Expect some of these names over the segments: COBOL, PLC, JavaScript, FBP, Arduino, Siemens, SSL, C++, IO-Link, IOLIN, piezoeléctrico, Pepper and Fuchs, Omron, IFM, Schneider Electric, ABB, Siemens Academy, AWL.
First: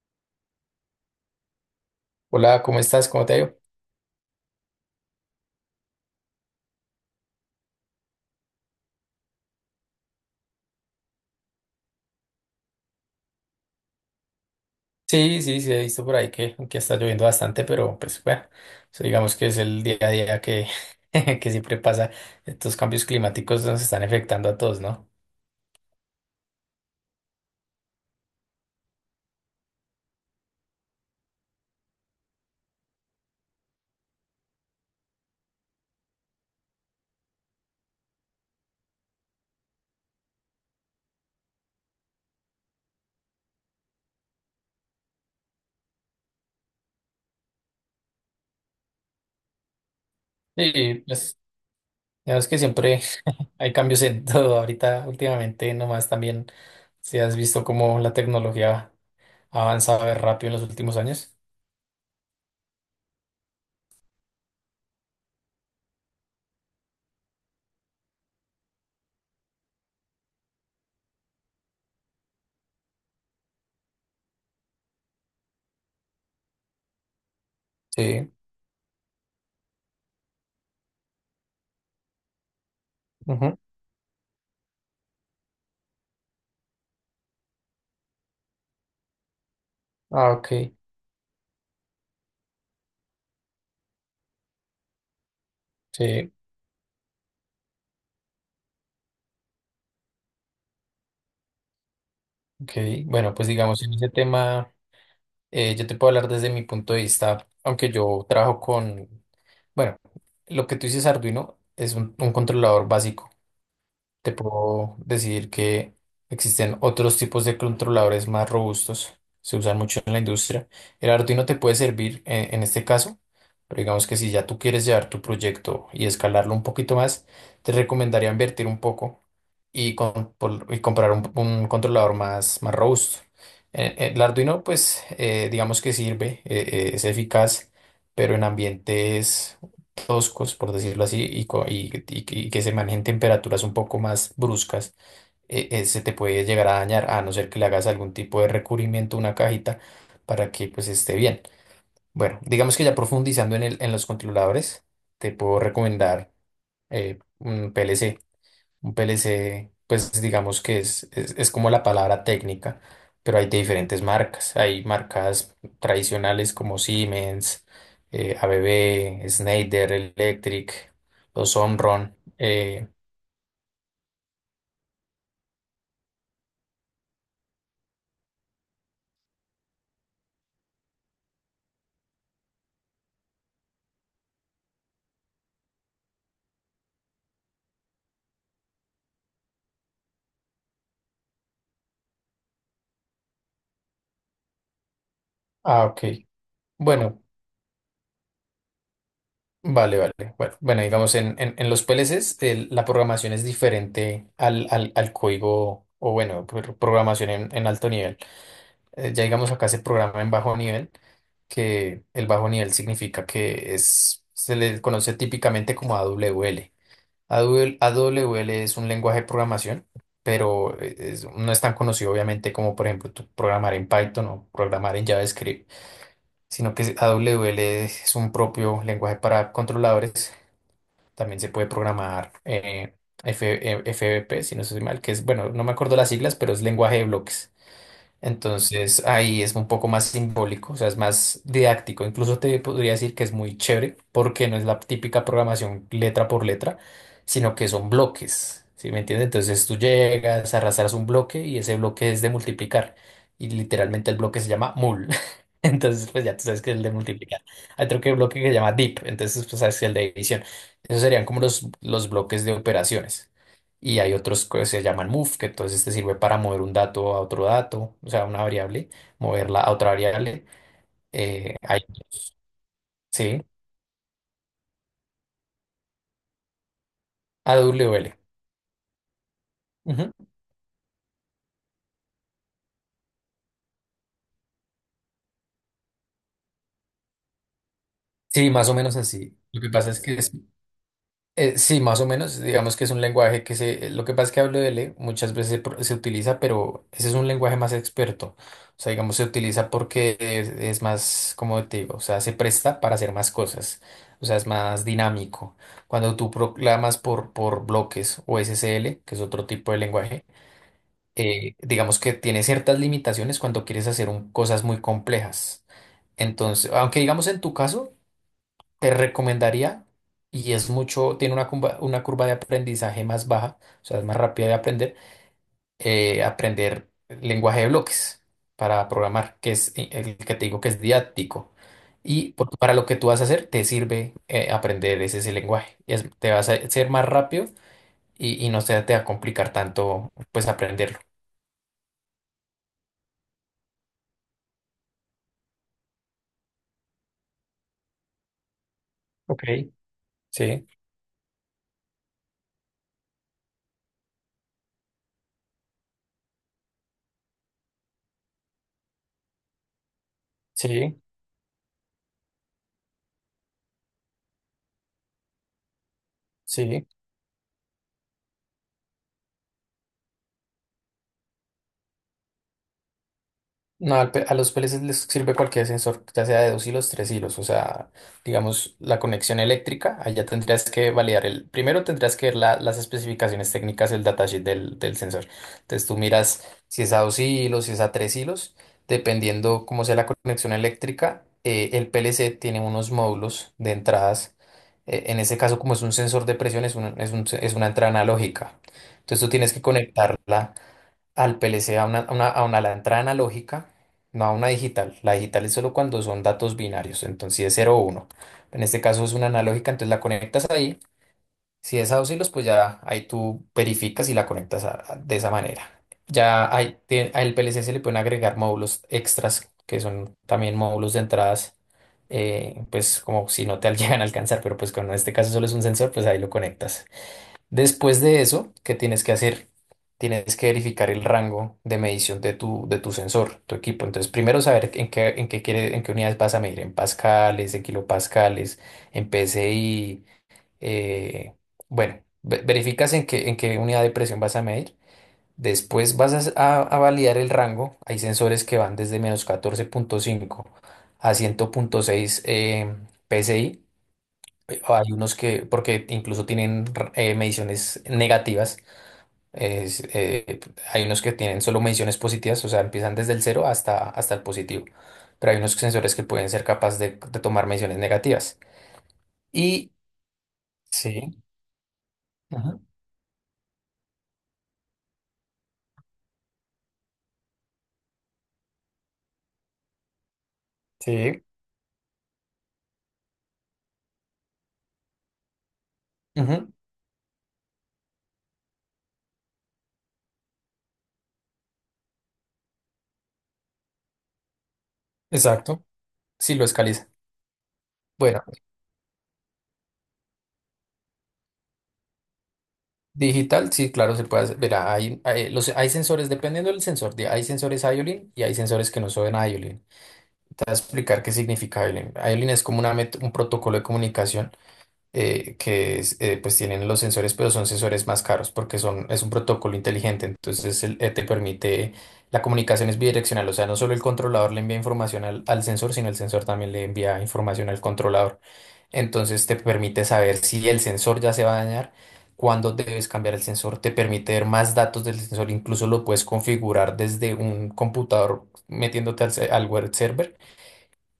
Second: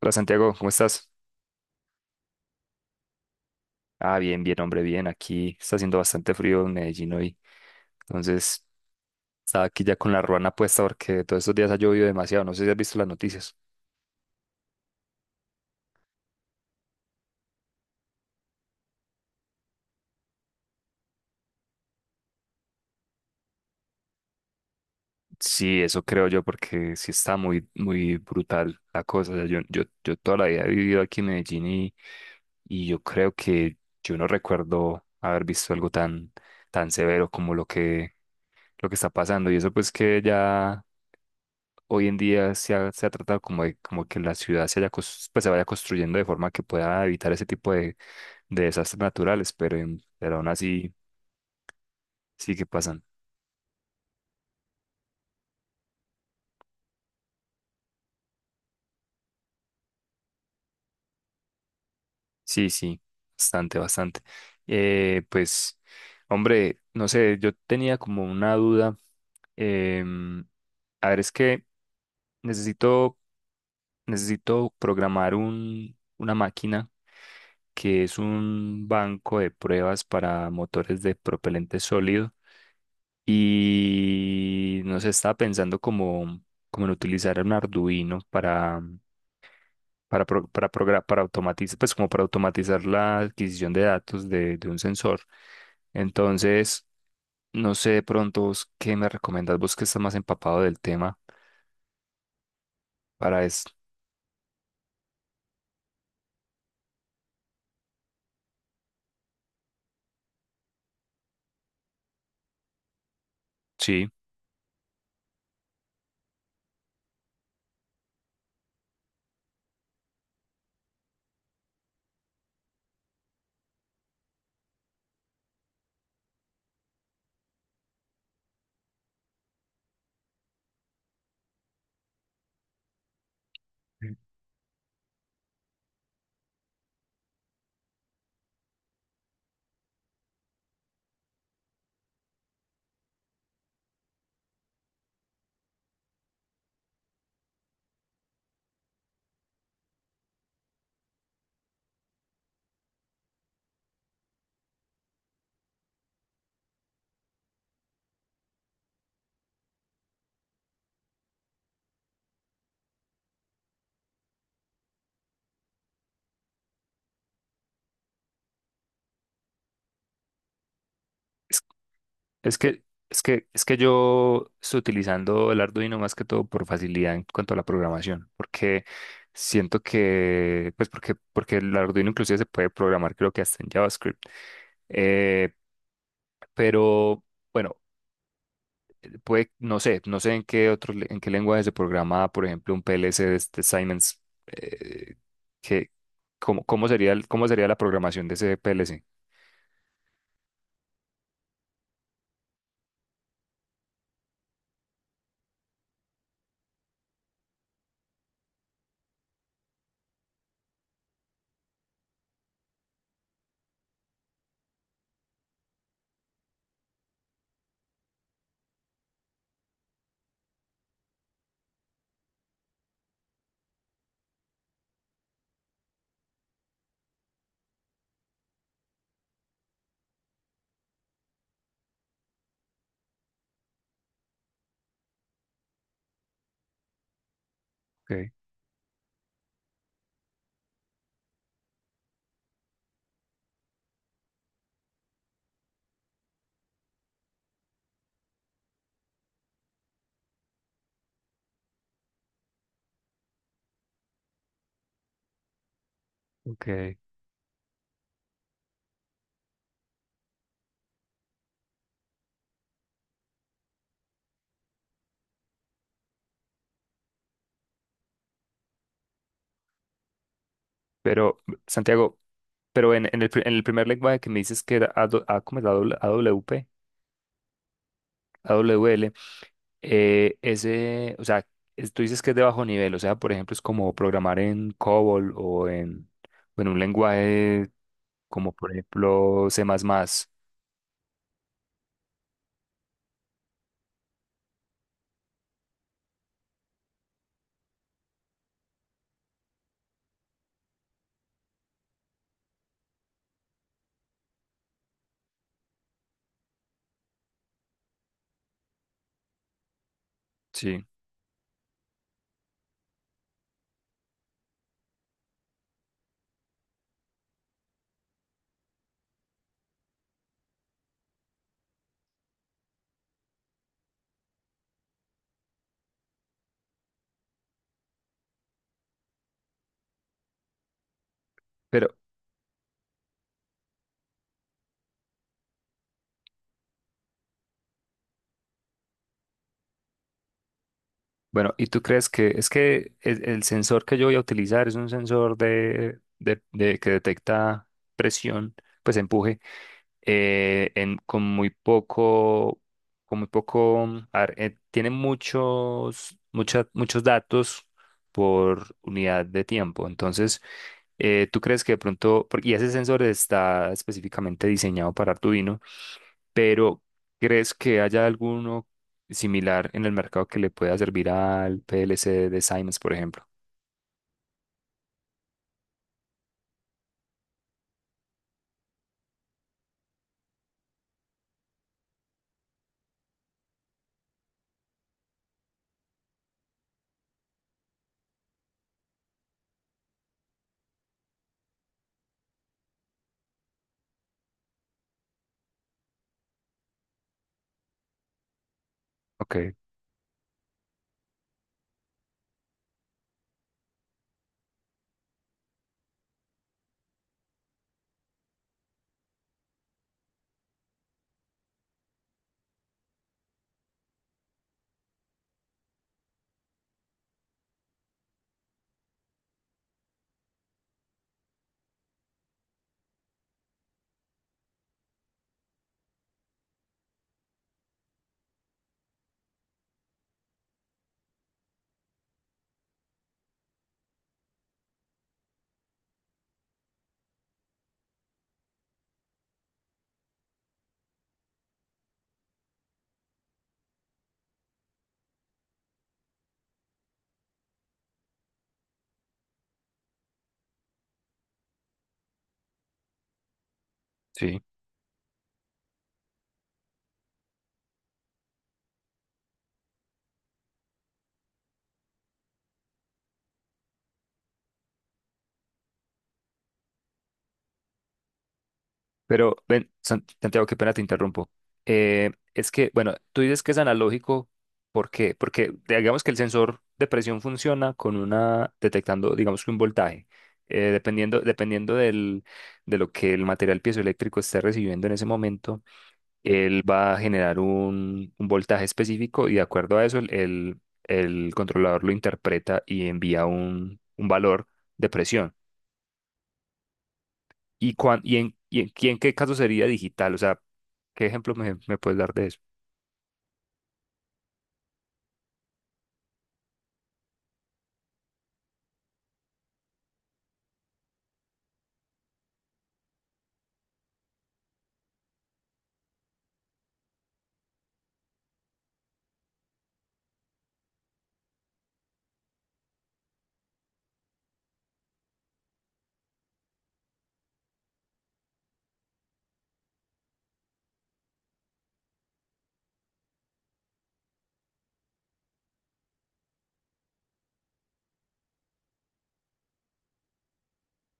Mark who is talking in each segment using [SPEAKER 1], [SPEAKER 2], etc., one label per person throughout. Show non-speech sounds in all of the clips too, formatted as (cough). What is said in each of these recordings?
[SPEAKER 1] Hola Santiago, ¿cómo estás?
[SPEAKER 2] Hola, ¿cómo estás? ¿Cómo te ha ido?
[SPEAKER 1] Ah, bien, bien, hombre, bien. Aquí está haciendo bastante frío en Medellín hoy. Entonces, estaba aquí ya con la ruana puesta porque todos estos días ha llovido demasiado. No sé si has visto las noticias.
[SPEAKER 2] Sí, sí, sí, he visto por ahí que está lloviendo bastante, pero pues bueno, eso digamos que es el día a día que, (laughs) que siempre pasa. Estos cambios climáticos nos están afectando a todos, ¿no?
[SPEAKER 1] Sí, eso creo yo porque sí está muy, muy brutal la cosa. O sea, yo toda la vida he vivido aquí en Medellín y yo creo que yo no recuerdo haber visto algo tan, tan severo como lo lo que está pasando. Y eso pues que ya hoy en día se se ha tratado como de como que la ciudad se, haya, cos- pues, se vaya construyendo de forma que pueda evitar ese tipo de desastres naturales, pero, pero aún así
[SPEAKER 2] Sí, pues digamos
[SPEAKER 1] sí
[SPEAKER 2] que
[SPEAKER 1] que
[SPEAKER 2] siempre
[SPEAKER 1] pasan.
[SPEAKER 2] (laughs) hay cambios en (laughs) todo. Ahorita, últimamente, nomás también, si has visto cómo la tecnología ha avanzado de rápido en los últimos años.
[SPEAKER 1] Sí, sí, bastante, bastante. Eh, pues, hombre, no sé, yo tenía como una duda. em, a ver, es que necesito, necesito programar una máquina que es
[SPEAKER 2] Sí.
[SPEAKER 1] un banco de pruebas para motores de propelente sólido.
[SPEAKER 2] Ujú.
[SPEAKER 1] Y no sé, estaba pensando como, como en utilizar un Arduino para,
[SPEAKER 2] Ah, ok.
[SPEAKER 1] para automatizar, pues como para automatizar la adquisición de datos de un sensor.
[SPEAKER 2] Sí,
[SPEAKER 1] Entonces, no sé de pronto vos qué me recomendás, vos que estás más empapado del tema
[SPEAKER 2] ok. Bueno,
[SPEAKER 1] para
[SPEAKER 2] pues
[SPEAKER 1] eso.
[SPEAKER 2] digamos en ese tema. Yo te puedo hablar desde mi punto de vista, aunque yo trabajo con, bueno, lo que tú dices Arduino es un controlador básico.
[SPEAKER 1] Sí.
[SPEAKER 2] Te puedo decir que existen otros tipos de controladores más robustos, se usan mucho en la industria. El Arduino te puede servir en este caso, pero digamos que si ya tú quieres llevar tu proyecto y escalarlo un poquito más, te recomendaría invertir un poco y comprar un controlador más robusto. El Arduino, pues, digamos que sirve, es eficaz, pero en ambientes toscos, por decirlo así, y que se manejen temperaturas un poco más bruscas, se te puede llegar a dañar, a no ser que le hagas algún tipo de recubrimiento a una cajita para que pues esté bien. Bueno, digamos que ya profundizando en los controladores, te puedo recomendar un PLC. Un PLC, pues digamos que es como la palabra técnica, pero hay de diferentes marcas. Hay marcas tradicionales como Siemens, ABB, Schneider Electric, los Omron.
[SPEAKER 1] Es que, es que yo estoy utilizando el Arduino más que todo por facilidad en cuanto a la programación, porque siento que, porque el Arduino inclusive se puede programar, creo que hasta en JavaScript. Eh, pero bueno, puede, no sé, no sé en qué en qué lenguaje se programa, por ejemplo, un PLC de Siemens, eh,
[SPEAKER 2] Ah,
[SPEAKER 1] que,
[SPEAKER 2] ok.
[SPEAKER 1] cómo,
[SPEAKER 2] Bueno,
[SPEAKER 1] cómo sería la programación de ese PLC.
[SPEAKER 2] vale, vale. Bueno, bueno, digamos, en los PLCs la programación es diferente al código, o bueno, programación en alto nivel. Ya digamos acá se programa en bajo nivel, que el bajo nivel significa que se le conoce típicamente como A W L. A W L AWL. W L es un lenguaje de programación, pero no es tan conocido obviamente como por ejemplo tú programar en Python o programar en JavaScript, sino que A W L es un propio lenguaje para controladores. También se puede programar F- F B P si no estoy mal, que es, bueno, no me acuerdo las siglas, pero es lenguaje de bloques.
[SPEAKER 1] Okay,
[SPEAKER 2] Entonces ahí es un poco más simbólico, o sea, es más didáctico. Incluso te podría decir que es muy chévere porque no es la típica programación letra por letra, sino que son bloques, ¿sí me entiendes? Entonces tú llegas, arrastras un bloque y ese bloque es de multiplicar. Y literalmente el bloque se llama mul. (laughs) Entonces, pues ya tú sabes que es el de
[SPEAKER 1] ok.
[SPEAKER 2] multiplicar. Hay otro que bloque que se llama dip, entonces pues sabes que es el de división. Esos serían como los bloques de operaciones. Y hay otros que se llaman move, que entonces te sirve para mover un dato a otro dato, o sea, una variable, moverla a otra variable.
[SPEAKER 1] Pero,
[SPEAKER 2] Hay,
[SPEAKER 1] Santiago,
[SPEAKER 2] otros.
[SPEAKER 1] pero en,
[SPEAKER 2] Sí,
[SPEAKER 1] en el primer lenguaje que me dices que era AW, ah, ¿cómo es? AW, AWP,
[SPEAKER 2] A W l.
[SPEAKER 1] AWL,
[SPEAKER 2] Ujú.
[SPEAKER 1] ese, o sea, tú dices que es de bajo nivel, o sea, por ejemplo, es como programar en COBOL o en un lenguaje
[SPEAKER 2] Sí,
[SPEAKER 1] como,
[SPEAKER 2] más
[SPEAKER 1] por
[SPEAKER 2] o menos así.
[SPEAKER 1] ejemplo,
[SPEAKER 2] Lo
[SPEAKER 1] C++.
[SPEAKER 2] que pasa es que sí, más o menos, digamos que es un lenguaje que se, lo que pasa es que hablo de L muchas veces se, se utiliza, pero ese es un lenguaje más experto. O sea, digamos, se utiliza porque es más, como te digo, o sea, se presta para hacer más cosas. O sea, es más dinámico. Cuando tú proclamas por bloques o SSL, que es otro tipo de lenguaje,
[SPEAKER 1] Sí,
[SPEAKER 2] digamos que tiene ciertas limitaciones cuando quieres hacer cosas muy complejas. Entonces, aunque digamos en tu caso, te recomendaría, y es mucho, tiene una curva de aprendizaje más baja, o sea, es más rápida de aprender, aprender lenguaje de bloques para programar, que es el que te digo que es didáctico.
[SPEAKER 1] pero
[SPEAKER 2] Y para lo que tú vas a hacer, te sirve aprender ese lenguaje. Te vas a ser más rápido y no se te va a complicar tanto, pues, aprenderlo.
[SPEAKER 1] bueno, ¿y tú crees que es que el sensor que yo voy a utilizar es un sensor que detecta presión, pues empuje?
[SPEAKER 2] Ok, sí,
[SPEAKER 1] En, con muy poco, a ver, tiene muchos datos por unidad de tiempo. Entonces,
[SPEAKER 2] sí,
[SPEAKER 1] tú crees que de y ese sensor está específicamente diseñado para Arduino, pero
[SPEAKER 2] sí.
[SPEAKER 1] ¿crees que haya alguno similar en el mercado que le pueda servir al PLC de Siemens, por ejemplo?
[SPEAKER 2] No, a los PLCs les sirve cualquier sensor, ya sea de dos hilos, tres hilos. O sea, digamos, la conexión eléctrica, allá tendrías que validar el. Primero tendrías que ver las especificaciones técnicas del datasheet del sensor. Entonces tú miras si es a dos hilos, si es a tres hilos. Dependiendo cómo sea la conexión eléctrica, el PLC tiene unos módulos de entradas. En ese caso, como es un sensor de presión, es una entrada analógica. Entonces tú tienes
[SPEAKER 1] Ok,
[SPEAKER 2] que conectarla al PLC a la entrada analógica, no a una digital. La digital es solo cuando son datos binarios, entonces si es cero o 1. En este caso es una analógica, entonces la conectas ahí. Si es a dos hilos, pues ya ahí tú verificas y la conectas de esa manera. Al PLC se le pueden agregar módulos extras, que son también módulos de entradas, pues como si no te (laughs) llegan a alcanzar, pero pues como en este caso solo es un sensor, pues ahí lo conectas. Después de eso, ¿qué tienes que hacer? Tienes que verificar el rango de medición de tu sensor, tu equipo. Entonces, primero saber en qué unidades vas a medir, en pascales, en kilopascales, en PSI. eh, bueno, verificas en qué unidad de presión vas a medir. Después vas a validar el rango. Hay sensores que van desde menos catorce punto cinco a 100.6 PSI.
[SPEAKER 1] sí.
[SPEAKER 2] Hay unos que, porque incluso tienen mediciones negativas es, eh, Hay unos que tienen solo mediciones positivas, o sea, empiezan desde el cero hasta, hasta el positivo. Pero hay unos sensores que pueden ser capaces de tomar mediciones negativas.
[SPEAKER 1] Pero,
[SPEAKER 2] Y
[SPEAKER 1] Santiago, qué pena te
[SPEAKER 2] sí,
[SPEAKER 1] interrumpo. Es
[SPEAKER 2] ujú,
[SPEAKER 1] que, bueno, tú dices que es analógico, ¿por qué? Porque digamos que el sensor de presión funciona con una, detectando, digamos que un voltaje,
[SPEAKER 2] sí,
[SPEAKER 1] dependiendo del, de lo que el material piezoeléctrico esté recibiendo en ese momento,
[SPEAKER 2] ujú,
[SPEAKER 1] él va a generar un voltaje específico y de acuerdo a eso el controlador lo interpreta y envía un valor de presión.
[SPEAKER 2] exacto, sí lo escaliza.
[SPEAKER 1] ¿Y, cuán- y,
[SPEAKER 2] Bueno,
[SPEAKER 1] en, y, en, y en qué caso sería digital? O sea, ¿qué ejemplo me puedes dar de eso?
[SPEAKER 2] digital, sí, claro, se puede hacer. Verá, hay sensores, dependiendo del sensor, hay sensores IOLIN y hay sensores que no son IOLIN. Te voy a explicar qué significa IOLIN. IOLIN es como un protocolo de comunicación que es, pues tienen los sensores, pero son sensores más caros porque es un protocolo inteligente. Entonces te permite, la comunicación es bidireccional, o sea, no solo el controlador le envía información al, al sensor, sino el sensor también le envía información al controlador. Entonces te permite saber si el sensor ya se va a dañar. Cuándo debes cambiar el sensor, te permite ver más datos del sensor, incluso lo puedes configurar desde un computador metiéndote al web server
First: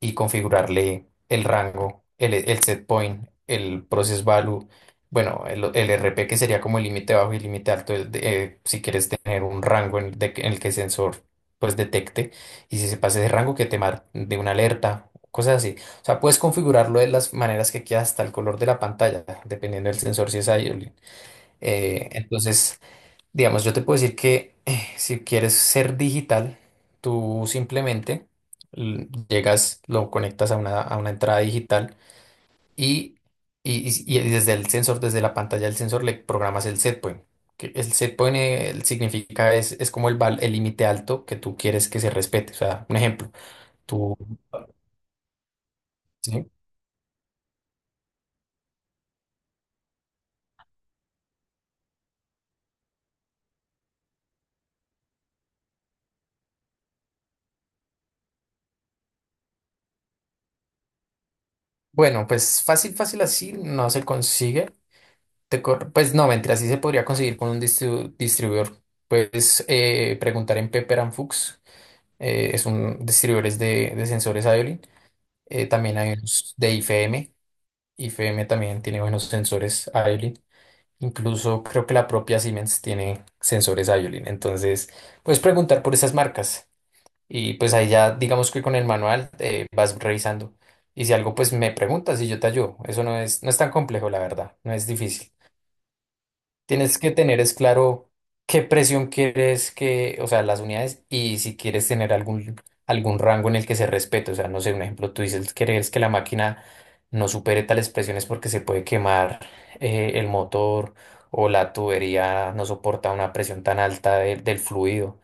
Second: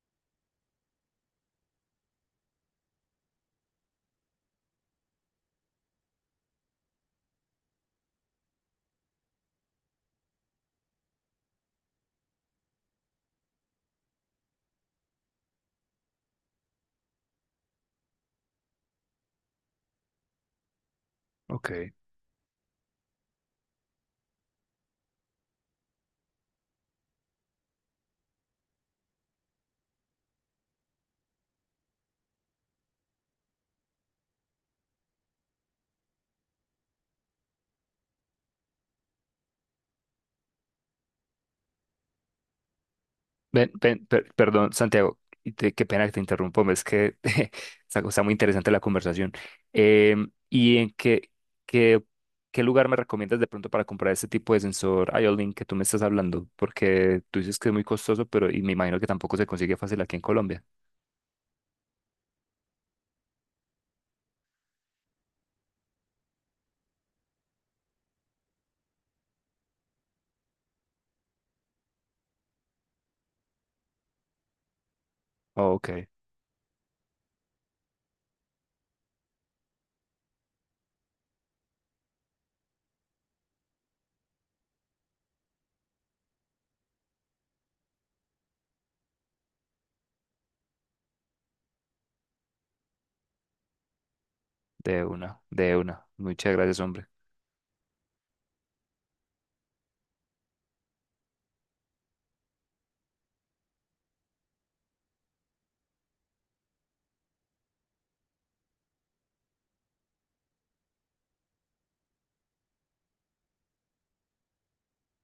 [SPEAKER 2] y configurarle el rango, el set point, el process value, bueno, el R P que sería como el límite bajo y el límite alto, si quieres tener un rango en el que el sensor pues detecte y si se pasa ese rango que te mar de una alerta, cosas así. O sea, puedes configurarlo de las maneras que quieras hasta el color de la pantalla, dependiendo del sensor si es iOLIN.
[SPEAKER 1] Ok.
[SPEAKER 2] Entonces... Digamos, yo te puedo decir que si quieres ser digital, tú simplemente llegas, lo conectas a una entrada digital y, y desde el sensor, desde la pantalla del sensor, le programas el setpoint. Que el setpoint el significa, es como el límite alto que tú quieres que se respete. O sea, un ejemplo, tú...
[SPEAKER 1] Perdón, Santiago, qué pena que te
[SPEAKER 2] ¿sí?
[SPEAKER 1] interrumpo, es que (laughs) está, está muy interesante la conversación. ¿Y en qué, qué, qué lugar me recomiendas de pronto para comprar este tipo de sensor IO-Link que tú me estás hablando? Porque tú dices que es muy costoso, pero y me imagino que tampoco se consigue fácil aquí en Colombia.
[SPEAKER 2] Bueno, pues fácil, fácil así no se consigue. Pues no, mentira, así se podría conseguir con un distribuidor. Puedes preguntar en Pepper and Fuchs. Es un distribuidores de sensores Iolin. También
[SPEAKER 1] Ok,
[SPEAKER 2] hay unos de IFM. IFM también tiene buenos sensores Iolin. Incluso creo que la propia Siemens tiene sensores Iolin. Entonces, puedes preguntar por esas marcas. Y pues ahí ya, digamos que con el manual vas revisando. Y si algo, pues me preguntas y yo te ayudo. Eso no es tan complejo, la verdad. No es
[SPEAKER 1] de
[SPEAKER 2] difícil.
[SPEAKER 1] una, de una. Muchas gracias,
[SPEAKER 2] Tienes
[SPEAKER 1] hombre.
[SPEAKER 2] que tener es claro qué presión quieres que, o sea, las unidades y si quieres tener algún rango en el que se respete. O sea, no sé, un ejemplo, tú dices, quieres que la máquina no supere tales presiones porque se puede quemar el motor o la tubería no soporta una presión tan alta del fluido.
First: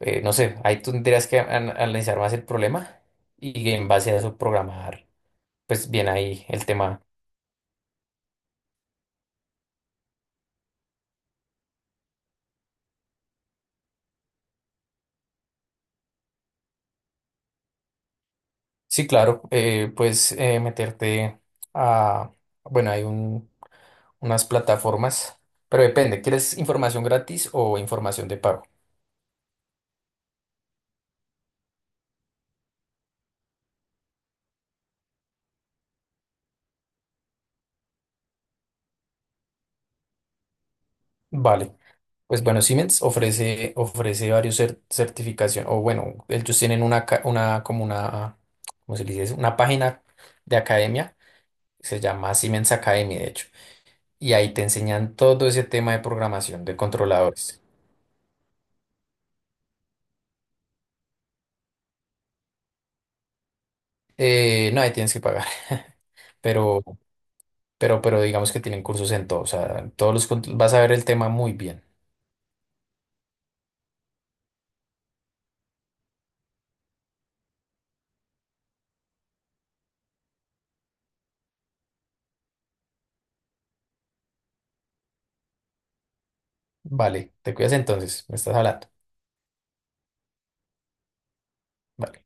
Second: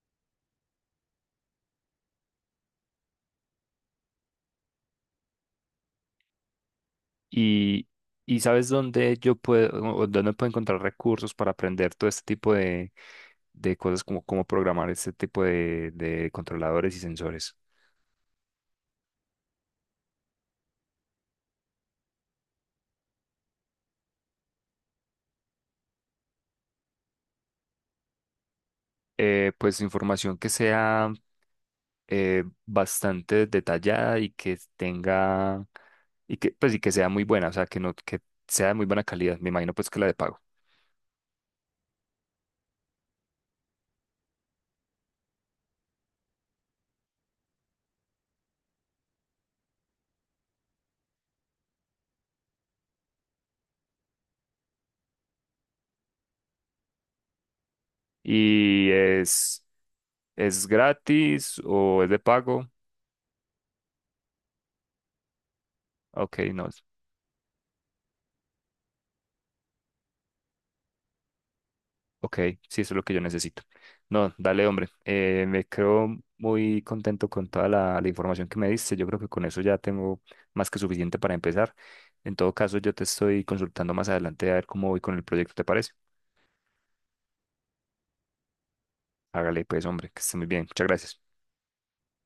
[SPEAKER 2] No sé, ahí tú tendrías que analizar más el problema y en base a eso programar, pues bien ahí el tema.
[SPEAKER 1] Y, y ¿sabes dónde yo puedo o dónde puedo encontrar recursos para aprender todo este tipo de cosas como cómo programar este tipo de controladores y sensores?
[SPEAKER 2] Sí, claro, puedes meterte a, bueno, hay unas plataformas, pero depende, ¿quieres información gratis o información de pago?
[SPEAKER 1] Pues información que sea bastante detallada y que sea muy buena, o sea, que no, que sea de muy buena calidad. Me imagino pues que la de pago.
[SPEAKER 2] Vale, pues bueno, Siemens ofrece varios certificación, o bueno, ellos tienen una, una, como una, ¿cómo se le dice eso? Una página de academia, se llama Siemens Academy, de hecho, y ahí te enseñan todo ese tema de programación de controladores.
[SPEAKER 1] ¿Y es gratis o es de pago?
[SPEAKER 2] No, ahí tienes que pagar, (laughs)
[SPEAKER 1] Ok, no.
[SPEAKER 2] pero... Pero digamos que tienen cursos en todo, o sea, en todos los, vas a ver el tema muy bien.
[SPEAKER 1] Ok, sí, eso es lo que yo necesito. No, dale, hombre. Me creo muy contento con toda la, la información que me diste. Yo creo que con eso ya tengo más que suficiente para empezar. En todo caso, yo te estoy consultando más adelante a ver cómo voy con el proyecto, ¿te parece?
[SPEAKER 2] Vale, te cuidas entonces, me estás hablando.
[SPEAKER 1] Hágale, pues, hombre, que esté muy bien. Muchas gracias.
[SPEAKER 2] Vale.